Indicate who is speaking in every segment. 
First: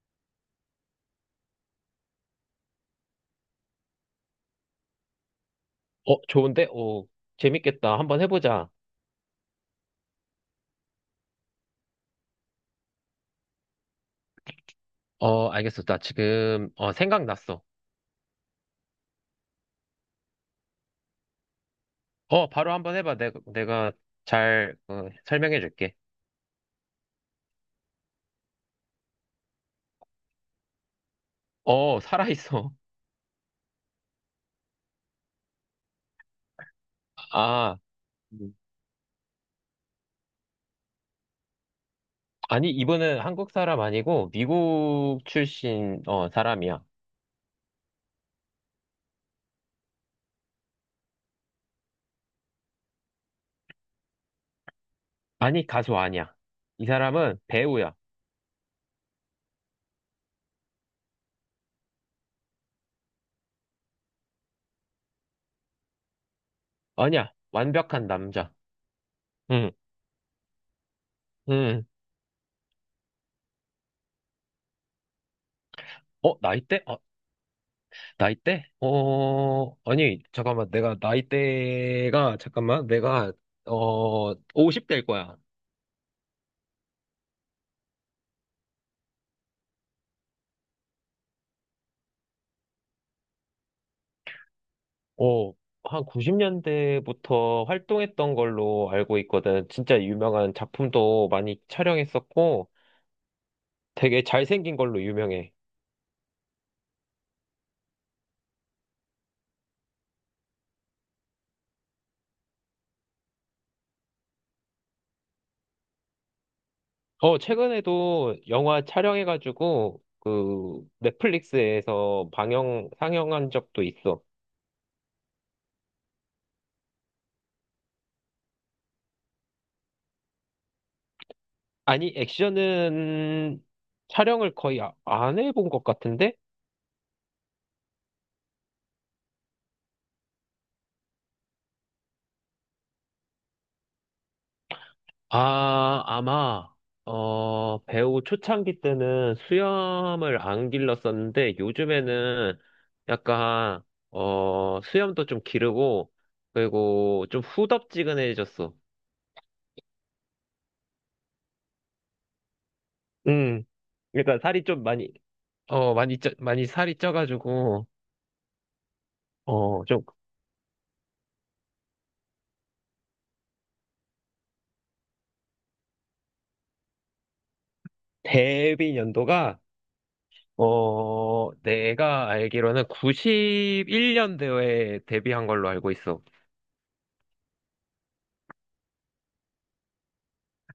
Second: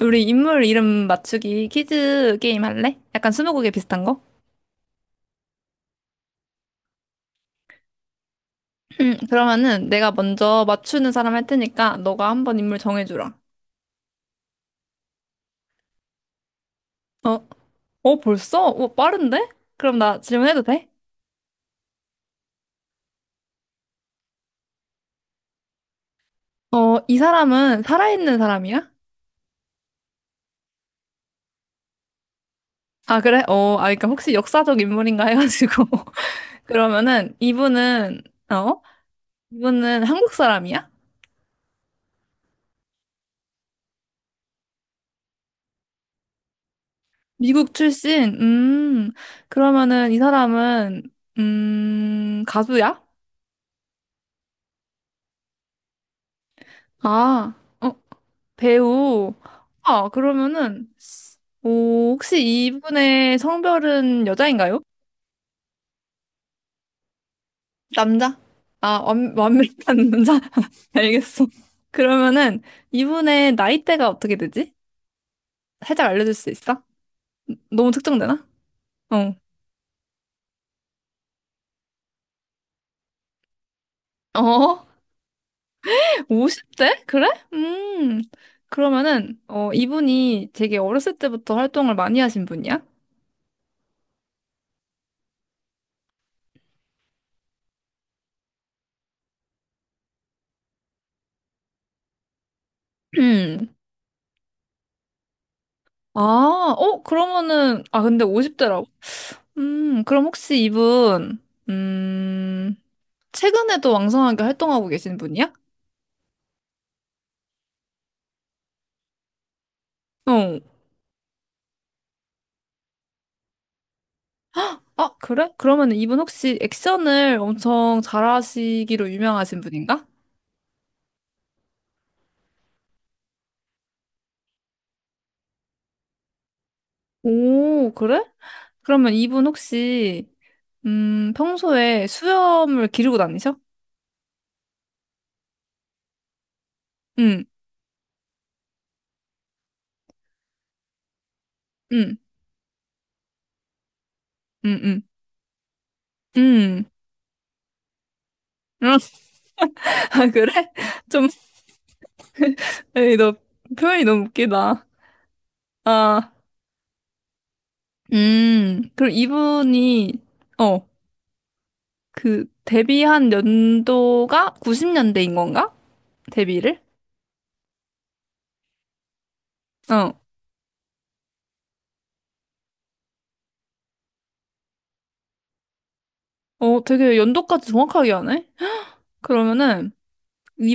Speaker 1: 우리 인물 이름 맞추기 퀴즈 게임 할래? 약간 스무고개 비슷한 거?
Speaker 2: 좋은데? 재밌겠다. 한번 해보자.
Speaker 1: 그러면은 내가 먼저 맞추는 사람 할 테니까 너가 한번 인물 정해주라.
Speaker 2: 알겠어. 나 지금,
Speaker 1: 어,
Speaker 2: 생각났어.
Speaker 1: 벌써? 빠른데? 그럼 나 질문해도 돼?
Speaker 2: 바로 한번 해봐. 내가 잘, 설명해줄게.
Speaker 1: 이 사람은 살아있는 사람이야?
Speaker 2: 살아있어.
Speaker 1: 아, 그래? 아, 그러니까 혹시 역사적 인물인가 해가지고. 그러면은
Speaker 2: 아,
Speaker 1: 이분은,
Speaker 2: 음.
Speaker 1: 어? 이분은 한국 사람이야?
Speaker 2: 아니, 이분은 한국 사람 아니고, 미국 출신, 사람이야.
Speaker 1: 미국 출신? 그러면은 이 사람은, 가수야?
Speaker 2: 아니, 가수 아니야. 이 사람은
Speaker 1: 아.
Speaker 2: 배우야.
Speaker 1: 어? 배우. 아, 그러면은, 오, 혹시 이분의 성별은 여자인가요?
Speaker 2: 아니야. 완벽한
Speaker 1: 남자?
Speaker 2: 남자.
Speaker 1: 아, 완,
Speaker 2: 응,
Speaker 1: 완벽한 남자? 알겠어.
Speaker 2: 응.
Speaker 1: 그러면은, 이분의 나이대가 어떻게 되지? 살짝 알려줄 수
Speaker 2: 나이대?
Speaker 1: 있어? 너무 특정되나?
Speaker 2: 나이대?
Speaker 1: 어.
Speaker 2: 아니, 잠깐만. 내가 나이대가, 잠깐만. 내가,
Speaker 1: 어?
Speaker 2: 50대일 거야.
Speaker 1: 50대? 그래? 음. 그러면은, 이분이 되게 어렸을 때부터 활동을 많이 하신 분이야?
Speaker 2: 어, 한 90년대부터 활동했던 걸로 알고 있거든. 진짜 유명한 작품도 많이 촬영했었고,
Speaker 1: 음.
Speaker 2: 되게 잘생긴 걸로 유명해.
Speaker 1: 아, 어, 그러면은, 아, 근데 50대라고? 그럼 혹시 이분, 음, 최근에도 왕성하게 활동하고 계신 분이야?
Speaker 2: 최근에도 영화 촬영해가지고,
Speaker 1: 어.
Speaker 2: 그, 넷플릭스에서 방영, 상영한 적도 있어.
Speaker 1: 아, 그래? 그러면 이분 혹시 액션을 엄청 잘하시기로 유명하신 분인가?
Speaker 2: 아니, 액션은 촬영을 거의 안 해본 것 같은데?
Speaker 1: 오, 그래? 그러면 이분 혹시, 평소에 수염을 기르고 다니셔?
Speaker 2: 아, 아마,
Speaker 1: 응,
Speaker 2: 배우 초창기 때는 수염을 안 길렀었는데,
Speaker 1: 응,
Speaker 2: 요즘에는 약간,
Speaker 1: 응, 응,
Speaker 2: 수염도 좀 기르고,
Speaker 1: 응.
Speaker 2: 그리고 좀 후덥지근해졌어.
Speaker 1: 응. 아, 그래? 좀, 에이, 너
Speaker 2: 음,
Speaker 1: 표현이 너무
Speaker 2: 그러니까 살이 좀
Speaker 1: 웃기다.
Speaker 2: 많이, 많이 쪄,
Speaker 1: 아,
Speaker 2: 많이 살이 쪄가지고,
Speaker 1: 그럼
Speaker 2: 좀
Speaker 1: 이분이, 어. 그 데뷔한 연도가 90년대인 건가? 데뷔를?
Speaker 2: 데뷔 연도가,
Speaker 1: 어.
Speaker 2: 내가 알기로는 91년도에 데뷔한 걸로 알고 있어.
Speaker 1: 어, 되게 연도까지 정확하게 하네. 그러면은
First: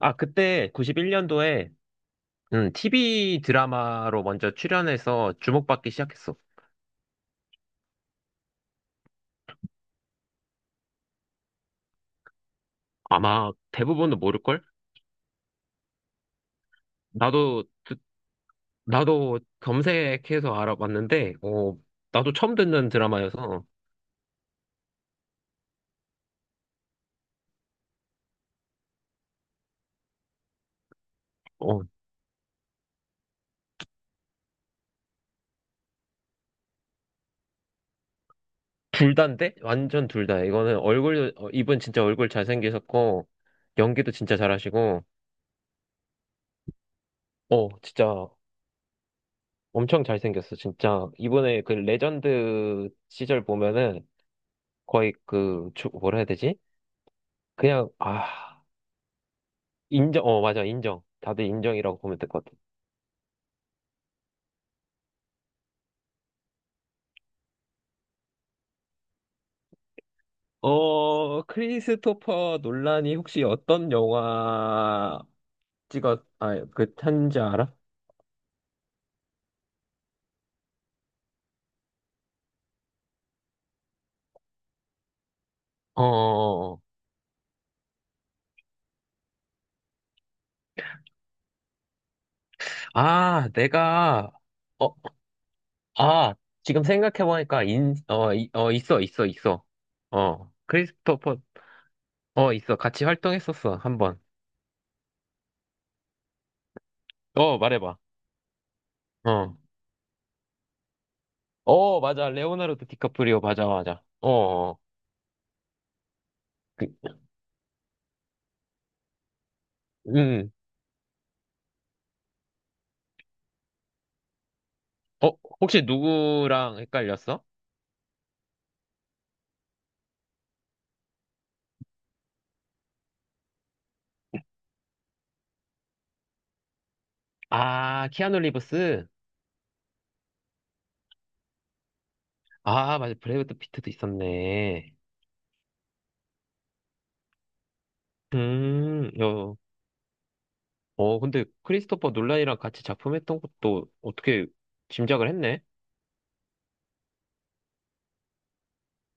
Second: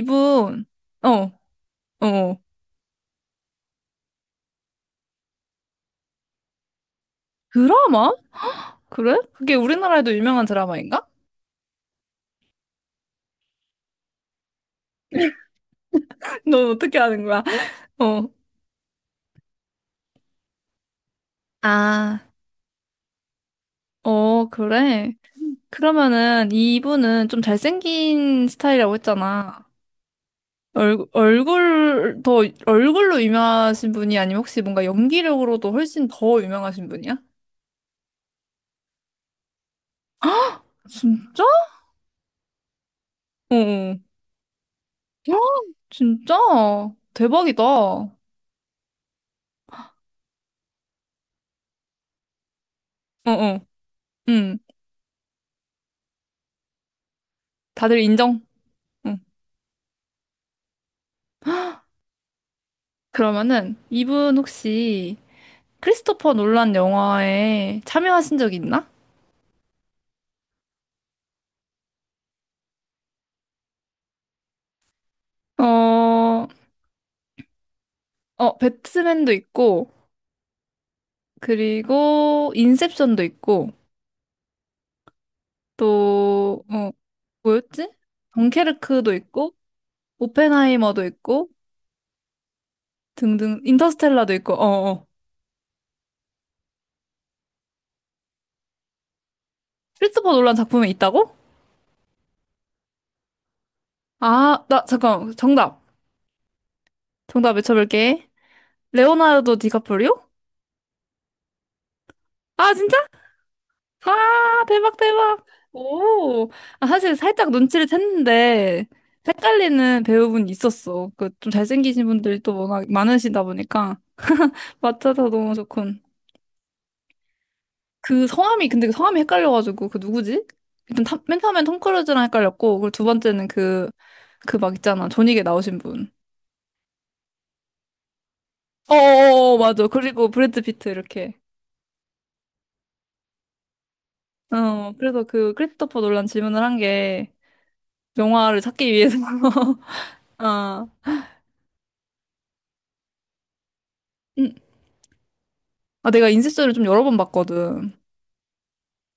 Speaker 2: 아, 그때
Speaker 1: 어, 어.
Speaker 2: 91년도에
Speaker 1: 어.
Speaker 2: 응, TV 드라마로 먼저 출연해서 주목받기 시작했어.
Speaker 1: 드라마? 그래? 그게 우리나라에도 유명한 드라마인가?
Speaker 2: 아마 대부분도 모를걸?
Speaker 1: 넌 어떻게 아는 거야?
Speaker 2: 나도, 듣-
Speaker 1: 어.
Speaker 2: 나도 검색해서 알아봤는데,
Speaker 1: 아.
Speaker 2: 나도 처음 듣는 드라마여서,
Speaker 1: 어, 그래. 그러면은 이분은 좀 잘생긴 스타일이라고 했잖아. 얼굴,
Speaker 2: 어,
Speaker 1: 얼굴, 더, 얼굴로 유명하신 분이 아니면 혹시 뭔가 연기력으로도 훨씬 더 유명하신 분이야?
Speaker 2: 둘 다인데? 완전 둘 다. 이거는 얼굴,
Speaker 1: 진짜?
Speaker 2: 이분 진짜 얼굴 잘생기셨고,
Speaker 1: 어, 어.
Speaker 2: 연기도 진짜 잘하시고,
Speaker 1: 헉, 진짜? 대박이다. 어,
Speaker 2: 진짜 엄청 잘생겼어. 진짜. 이번에 그 레전드 시절
Speaker 1: 어.
Speaker 2: 보면은
Speaker 1: 응.
Speaker 2: 거의 그, 뭐라 해야 되지? 그냥,
Speaker 1: 다들 인정?
Speaker 2: 아.
Speaker 1: 응.
Speaker 2: 인정, 맞아, 인정. 다들 인정이라고 보면 될 것 같아.
Speaker 1: 그러면은, 이분 혹시 크리스토퍼 놀란 영화에 참여하신 적 있나?
Speaker 2: 크리스토퍼 논란이 혹시 어떤 영화
Speaker 1: 어, 어,
Speaker 2: 탄지 알아?
Speaker 1: 배트맨도 있고, 그리고 인셉션도 있고,
Speaker 2: 어,
Speaker 1: 또,
Speaker 2: 어, 어.
Speaker 1: 어, 뭐였지? 덩케르크도 있고, 오펜하이머도 있고,
Speaker 2: 아,
Speaker 1: 등등, 인터스텔라도 있고, 어,
Speaker 2: 어,
Speaker 1: 어.
Speaker 2: 아, 지금 생각해보니까, 인, 어, 이- 어, 있어.
Speaker 1: 크리스토퍼 놀란 작품에 있다고?
Speaker 2: 크리스토퍼, 있어. 같이 활동했었어, 한 번.
Speaker 1: 아, 나, 잠깐, 정답. 정답
Speaker 2: 말해봐.
Speaker 1: 외쳐볼게.
Speaker 2: 어.
Speaker 1: 레오나르도 디카프리오?
Speaker 2: 맞아.
Speaker 1: 아,
Speaker 2: 레오나르도
Speaker 1: 진짜?
Speaker 2: 디카프리오, 맞아, 맞아. 어,
Speaker 1: 아,
Speaker 2: 어. 어.
Speaker 1: 대박, 대박. 오. 아,
Speaker 2: 그,
Speaker 1: 사실 살짝 눈치를 챘는데, 헷갈리는 배우분
Speaker 2: 음.
Speaker 1: 있었어. 그, 좀 잘생기신 분들이 또 워낙 많으시다 보니까. 맞춰서
Speaker 2: 어,
Speaker 1: 너무
Speaker 2: 혹시
Speaker 1: 좋군.
Speaker 2: 누구랑 헷갈렸어?
Speaker 1: 그 성함이, 근데 그 성함이 헷갈려가지고, 그 누구지? 맨 처음엔 톰 크루즈랑 헷갈렸고, 그리고 두 번째는 그, 그 막 있잖아. 존윅에 나오신 분.
Speaker 2: 아, 키아누 리브스?
Speaker 1: 어어어, 맞아. 그리고 브래드 피트, 이렇게.
Speaker 2: 아, 맞아. 브래드 피트도
Speaker 1: 어,
Speaker 2: 있었네.
Speaker 1: 그래서 그 크리스토퍼 놀란 질문을 한 게, 영화를 찾기
Speaker 2: 음,
Speaker 1: 위해서
Speaker 2: 어,
Speaker 1: 아,
Speaker 2: 근데 크리스토퍼 놀란이랑 같이 작품했던 것도 어떻게
Speaker 1: 음.
Speaker 2: 짐작을 했네?
Speaker 1: 아, 내가 인셉션을 좀 여러 번 봤거든.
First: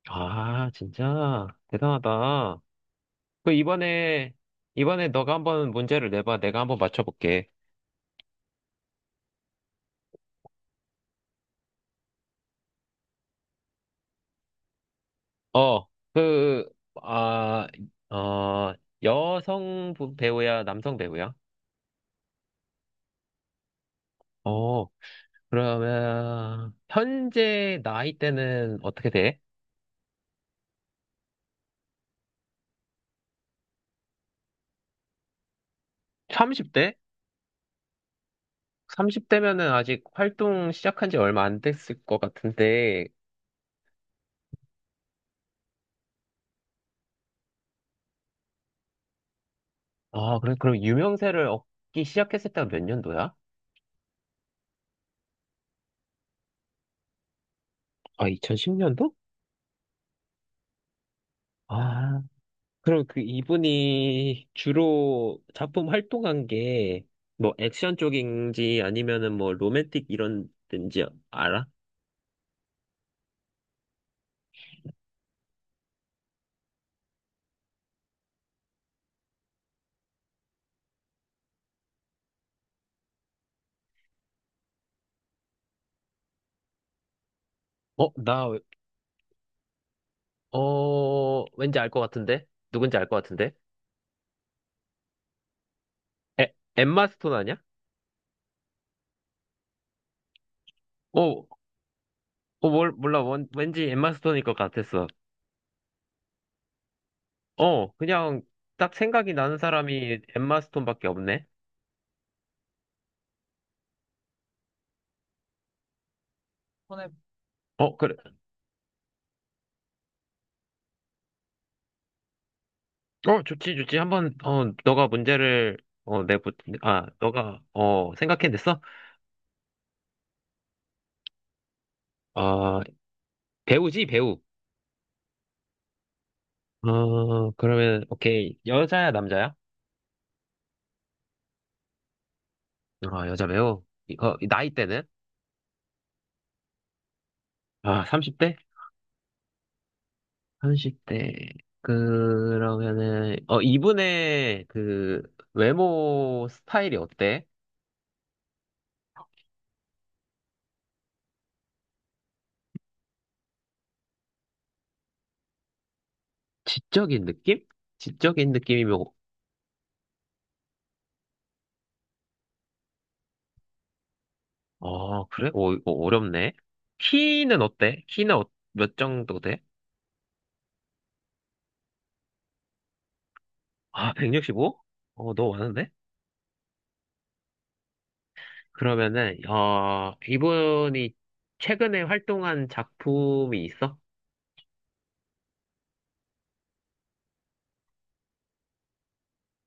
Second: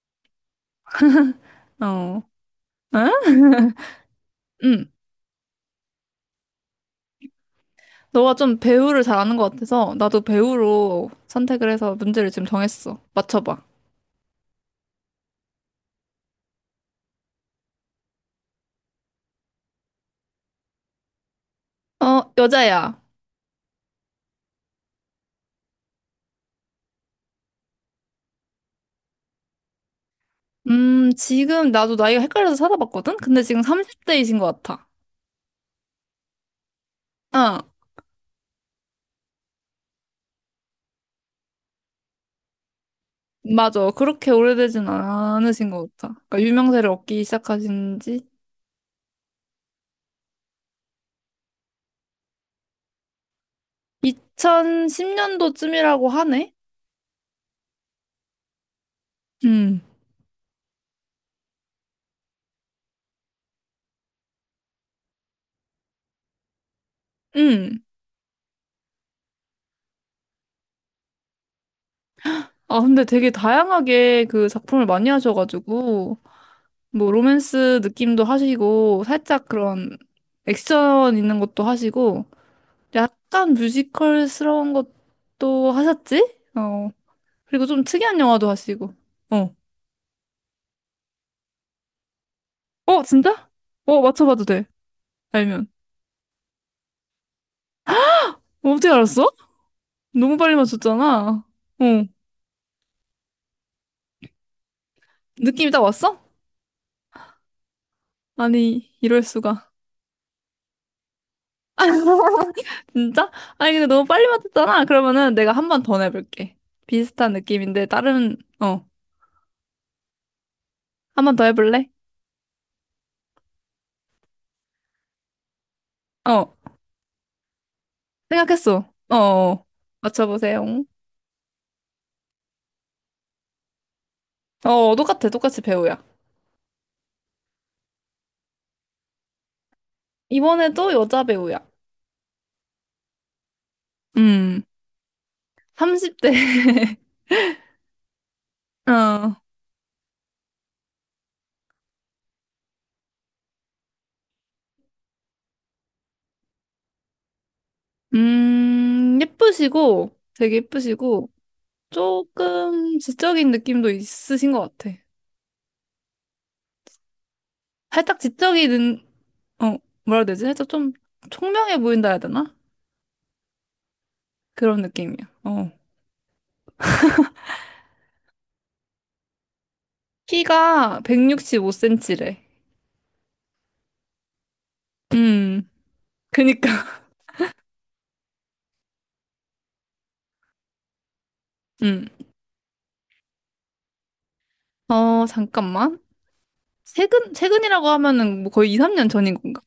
Speaker 2: 아, 진짜
Speaker 1: 어,
Speaker 2: 대단하다.
Speaker 1: 응?
Speaker 2: 그 이번에
Speaker 1: 응.
Speaker 2: 이번에 너가 한번 문제를 내봐. 내가 한번 맞춰볼게.
Speaker 1: 너가 좀 배우를 잘 아는 것 같아서 나도 배우로 선택을 해서 문제를 지금 정했어. 맞춰봐.
Speaker 2: 어, 그, 아, 어, 여성 배우야, 남성 배우야?
Speaker 1: 어, 여자야.
Speaker 2: 어, 그러면 현재 나이대는 어떻게 돼?
Speaker 1: 지금 나도 나이가 헷갈려서 찾아봤거든? 근데 지금 30대이신 것 같아.
Speaker 2: 30대?
Speaker 1: 어,
Speaker 2: 30대면은 아직 활동 시작한 지 얼마 안 됐을 것 같은데,
Speaker 1: 맞아. 그렇게 오래되진 않으신 것 같아. 그러니까 유명세를 얻기 시작하신 지
Speaker 2: 아, 그래, 그럼 유명세를 얻기 시작했을 때가 몇 년도야?
Speaker 1: 2010년도쯤이라고 하네?
Speaker 2: 아, 2010년도?
Speaker 1: 음,
Speaker 2: 아, 그럼 그 이분이 주로 작품 활동한 게, 뭐,
Speaker 1: 음.
Speaker 2: 액션 쪽인지 아니면은 뭐, 로맨틱 이런 데인지 알아?
Speaker 1: 아, 근데 되게 다양하게 그 작품을 많이 하셔가지고, 뭐 로맨스 느낌도 하시고 살짝 그런 액션 있는 것도 하시고 약간 뮤지컬스러운 것도 하셨지? 어 그리고 좀
Speaker 2: 어,
Speaker 1: 특이한
Speaker 2: 나,
Speaker 1: 영화도 하시고 어
Speaker 2: 왠지 알 것 같은데? 누군지
Speaker 1: 어
Speaker 2: 알 것
Speaker 1: 진짜?
Speaker 2: 같은데?
Speaker 1: 어 맞춰봐도 돼 알면
Speaker 2: 엠마 스톤 아니야?
Speaker 1: 어, 어떻게 알았어? 너무 빨리 맞췄잖아
Speaker 2: 어,
Speaker 1: 어
Speaker 2: 몰라. 왠지 엠마 스톤일 것 같았어.
Speaker 1: 느낌이 딱 왔어?
Speaker 2: 그냥
Speaker 1: 아니
Speaker 2: 딱
Speaker 1: 이럴
Speaker 2: 생각이 나는
Speaker 1: 수가
Speaker 2: 사람이 엠마 스톤밖에 없네.
Speaker 1: 진짜? 아니 근데 너무 빨리 맞췄잖아 그러면은 내가 한 번 더 내볼게
Speaker 2: 손에
Speaker 1: 비슷한 느낌인데
Speaker 2: 그래.
Speaker 1: 다른 어 한 번 더 해볼래?
Speaker 2: 좋지, 좋지. 한번, 어, 너가 문제를, 어, 내보,
Speaker 1: 어
Speaker 2: 아, 너가, 생각해냈어?
Speaker 1: 생각했어. 어, 어. 맞춰보세요.
Speaker 2: 어, 배우지, 배우.
Speaker 1: 어, 똑같아. 똑같이 배우야.
Speaker 2: 그러면, 오케이. 여자야, 남자야?
Speaker 1: 이번에도 여자 배우야.
Speaker 2: 아, 여자 배우. 이거,
Speaker 1: 음,
Speaker 2: 나이대는?
Speaker 1: 30대.
Speaker 2: 아, 30대?
Speaker 1: 어,
Speaker 2: 30대. 그러면은, 이분의 그, 외모 스타일이 어때?
Speaker 1: 되게 예쁘시고, 조금 지적인 느낌도 있으신 것 같아.
Speaker 2: 지적인 느낌?
Speaker 1: 살짝
Speaker 2: 지적인
Speaker 1: 지적인,
Speaker 2: 느낌이면
Speaker 1: 어, 뭐라 해야 되지? 살짝 좀 총명해 보인다 해야 되나? 그런
Speaker 2: 아,
Speaker 1: 느낌이야.
Speaker 2: 그래?
Speaker 1: 어.
Speaker 2: 오, 이거 어렵네. 키는 어때? 키는 몇 정도 돼?
Speaker 1: 키가 165 cm래.
Speaker 2: 아, 165? 너무
Speaker 1: 음,
Speaker 2: 많은데?
Speaker 1: 그니까.
Speaker 2: 그러면은, 이분이 최근에
Speaker 1: 음.
Speaker 2: 활동한 작품이 있어?
Speaker 1: 어, 잠깐만. 최근, 최근이라고 하면은 뭐 거의 2, 3년 전인 건가?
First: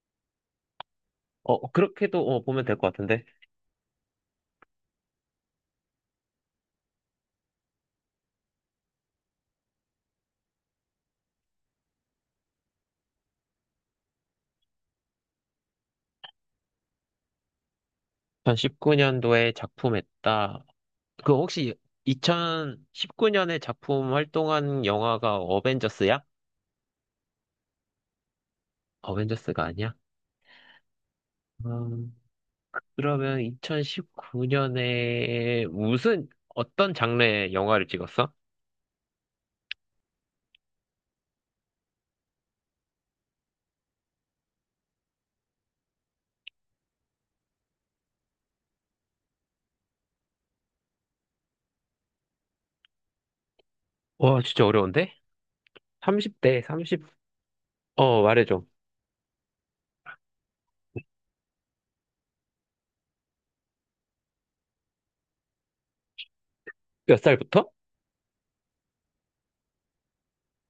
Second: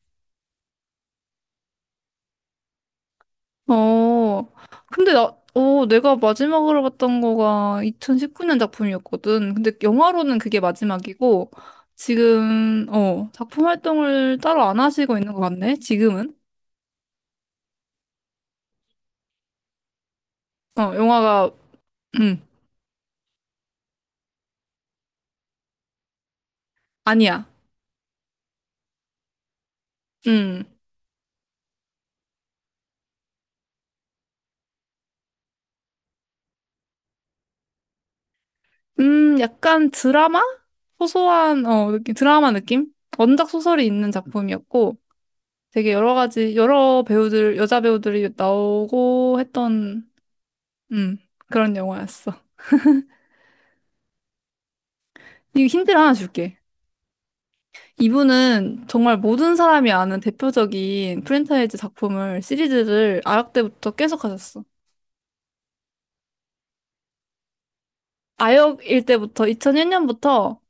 Speaker 2: 그렇게도 보면 될 것 같은데.
Speaker 1: 어, 근데 나, 어, 내가 마지막으로 봤던 거가 2019년 작품이었거든. 근데 영화로는 그게 마지막이고, 지금, 어, 작품 활동을 따로 안 하시고 있는 것 같네, 지금은.
Speaker 2: 2019년도에 작품했다.
Speaker 1: 어,
Speaker 2: 그
Speaker 1: 영화가,
Speaker 2: 혹시
Speaker 1: 음,
Speaker 2: 2019년에 작품 활동한 영화가 어벤져스야?
Speaker 1: 아니야.
Speaker 2: 어벤져스가 아니야?
Speaker 1: 음,
Speaker 2: 음, 그러면 2019년에 어떤 장르의 영화를 찍었어?
Speaker 1: 약간 드라마? 소소한, 어, 느낌, 드라마 느낌? 원작 소설이 있는 작품이었고, 되게 여러 가지, 여러 배우들, 여자 배우들이 나오고 했던 음, 그런 영화였어.
Speaker 2: 와, 진짜 어려운데?
Speaker 1: 이거 힌트를 하나 줄게.
Speaker 2: 30대, 30, 말해줘.
Speaker 1: 이분은 정말 모든 사람이 아는 대표적인 프랜차이즈 작품을 시리즈를 아역 때부터 계속 하셨어.
Speaker 2: 몇 살부터?
Speaker 1: 아역일 때부터 2001년부터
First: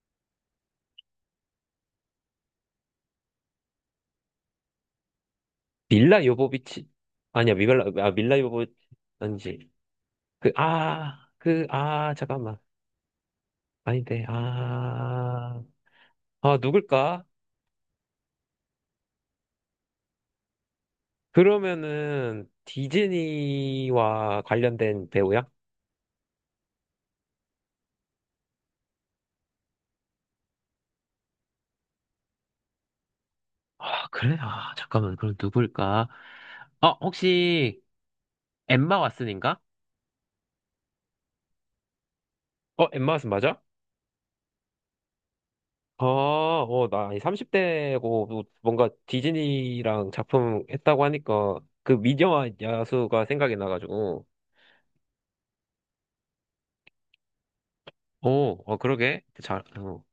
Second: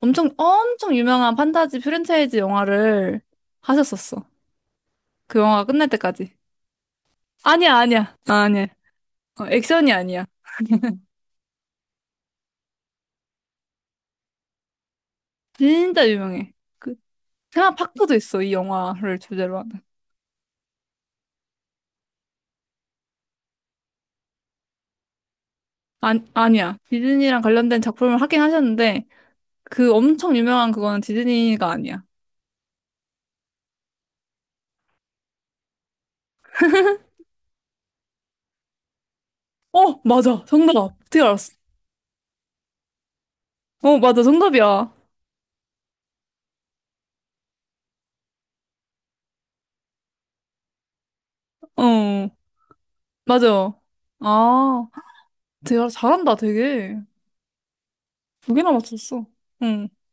Speaker 1: 엄청 엄청 유명한 판타지 프랜차이즈 영화를 하셨었어. 그 영화가 끝날
Speaker 2: 밀라
Speaker 1: 때까지.
Speaker 2: 요보비치. 아니야,
Speaker 1: 아니야,
Speaker 2: 아,
Speaker 1: 아니야. 아, 아니야. 어,
Speaker 2: 아니지.
Speaker 1: 액션이 아니야.
Speaker 2: 잠깐만. 아닌데,
Speaker 1: 진짜 유명해.
Speaker 2: 아,
Speaker 1: 그
Speaker 2: 누굴까?
Speaker 1: 테마 파크도 있어, 이 영화를 주제로 하는.
Speaker 2: 그러면은, 디즈니와 관련된 배우야?
Speaker 1: 아, 아니야. 디즈니랑 관련된 작품을 하긴 하셨는데 그 엄청 유명한 그거는 디즈니가 아니야.
Speaker 2: 아, 그래? 아, 잠깐만. 그럼 누굴까? 혹시, 엠마 왓슨인가?
Speaker 1: 어, 맞아. 정답. 어떻게 알았어?
Speaker 2: 엠마 왓슨 맞아?
Speaker 1: 어, 맞아. 정답이야.
Speaker 2: 아, 나이 30대고 뭔가 디즈니랑 작품 했다고 하니까 그
Speaker 1: 어,
Speaker 2: 미녀와 야수가 생각이
Speaker 1: 맞아.
Speaker 2: 나가지고.
Speaker 1: 아, 되게 잘한다, 되게. 두
Speaker 2: 오,
Speaker 1: 개나
Speaker 2: 그러게.
Speaker 1: 맞췄어.
Speaker 2: 잘,
Speaker 1: 응.
Speaker 2: 어.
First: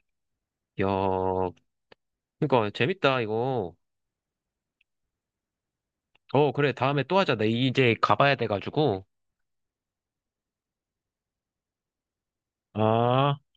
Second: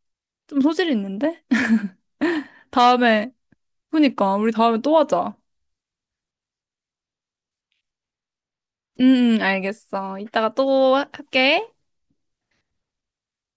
Speaker 1: 좀
Speaker 2: 야,
Speaker 1: 소질이 있는데?
Speaker 2: 그러니까 재밌다,
Speaker 1: 다음에,
Speaker 2: 이거.
Speaker 1: 그니까, 우리 다음에 또 하자.
Speaker 2: 그래. 다음에 또 하자. 나 이제 가봐야 돼가지고.
Speaker 1: 응, 응, 알겠어. 이따가 또 할게.
Speaker 2: 아.